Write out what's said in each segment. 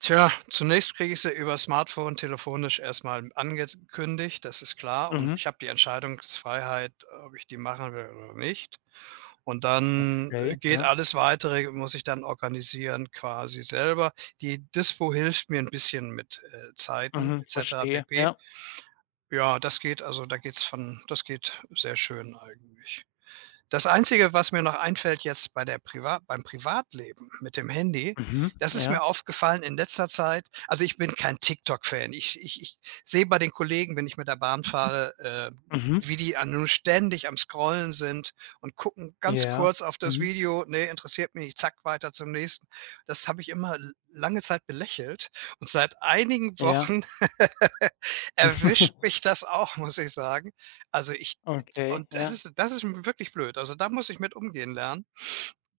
Tja, zunächst kriege ich sie über's Smartphone telefonisch erst mal angekündigt, das ist klar. Und Mhm. ich habe die Entscheidungsfreiheit, ob ich die machen will oder nicht. Und dann, äh, Okay, geht ja. alles Weitere muss ich dann organisieren quasi selber. Die Dispo hilft mir 'n bisschen mit, äh, Zeiten Mhm, etc. verstehe, pp. ja. Ja, das geht also da geht es von das geht sehr schön eigentlich. Das Einzige, was mir noch einfällt jetzt bei der priva beim Privatleben mit dem Handy, Mhm, das ist mir ja? aufgefallen in letzter Zeit. Also, ich bin kein TikTok Fan. Ich ich ich sehe bei den Kollegen, wenn ich mit der Bahn fahre, äh, Mhm. wie die a nu ständig am Scrollen sind und gucken ganz Ja, kurz auf das mhm. Video: „Ne, interessiert mich nicht, zack, weiter zum nächsten.“ Das habe ich immer l lange Zeit belächelt und seit einigen Ja. Wochen erwischt mich das auch, muss ich sagen. Also, ich Okay, und das ja. ist das ist n wirklich blöd. Also, da muss ich mit umgehen lernen,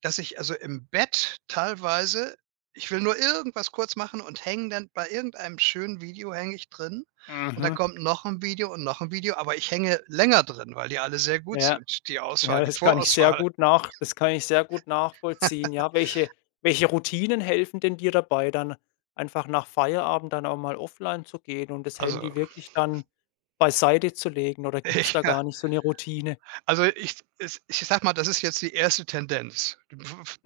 dass ich also im Bett teilweise ich will nur irgendwas kurz machen und hänge dann bei irgendeinem schönen Video hänge ich drin und dann Mhm. kommt noch 'n Video und noch 'n Video, aber ich hänge länger drin, weil die alle sehr gut Ja. sind, die Ja, Auswahl, die das kann ich sehr Vorauswahl. gut nach das kann ich sehr gut nachvollziehen. Ja, welche welche Routinen helfen denn dir dabei dann einfach nach Feierabend dann auch mal offline zu gehen und das Also, Handy hm wirklich dann beiseitezulegen oder gibt's da Ja. gar nicht so 'ne Routine? Also ich es ich sage mal, das ist jetzt die 1. Tendenz,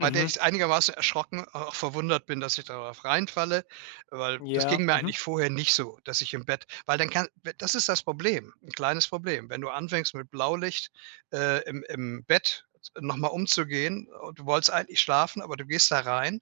bei der ich's einigermaßen erschrocken auch verwundert bin, dass ich darauf reinfalle, weil das Ja, ging mir mhm. eigentlich vorher nicht so, dass ich im Bett weil dann kann das ist das Problem 'n kleines Problem. Wenn du anfängst mit Blaulicht, äh, im im Bett noch mal umzugehen o du wolltest eigentlich schlafen, aber du gehst da rein,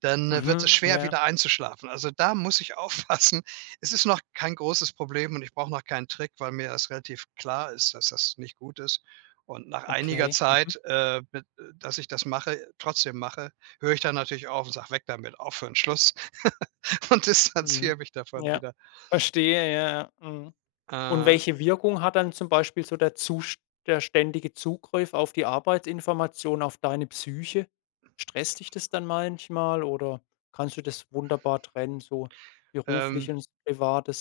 dann wird es Mhm, schwer ja. wieder einzuschlafen. Also, da muss ich aufpassen, es ist noch kein großes Problem und ich brauche noch keinen Trick, weil mir das relativ klar ist, dass das nicht gut ist. Und nach einiger Okay, mhm. Zeit, äh, b äh, dass ich das mache trotzdem mache, höre ich dann natürlich auf und sage: „Weg damit, aufhören, Schluss“, und Mhm, distanziere mich davon ja. wieder. Verstehe, ja, ja. Mhm. Und Aha. welche Wirkung hat dann zum Beispiel so der zust der ständige Zugriff auf die Arbeitsinformation, auf deine Psyche? Stresst dich das dann manchmal oder kannst du das wunderbar trennen, so Ähm beruflich und Privates?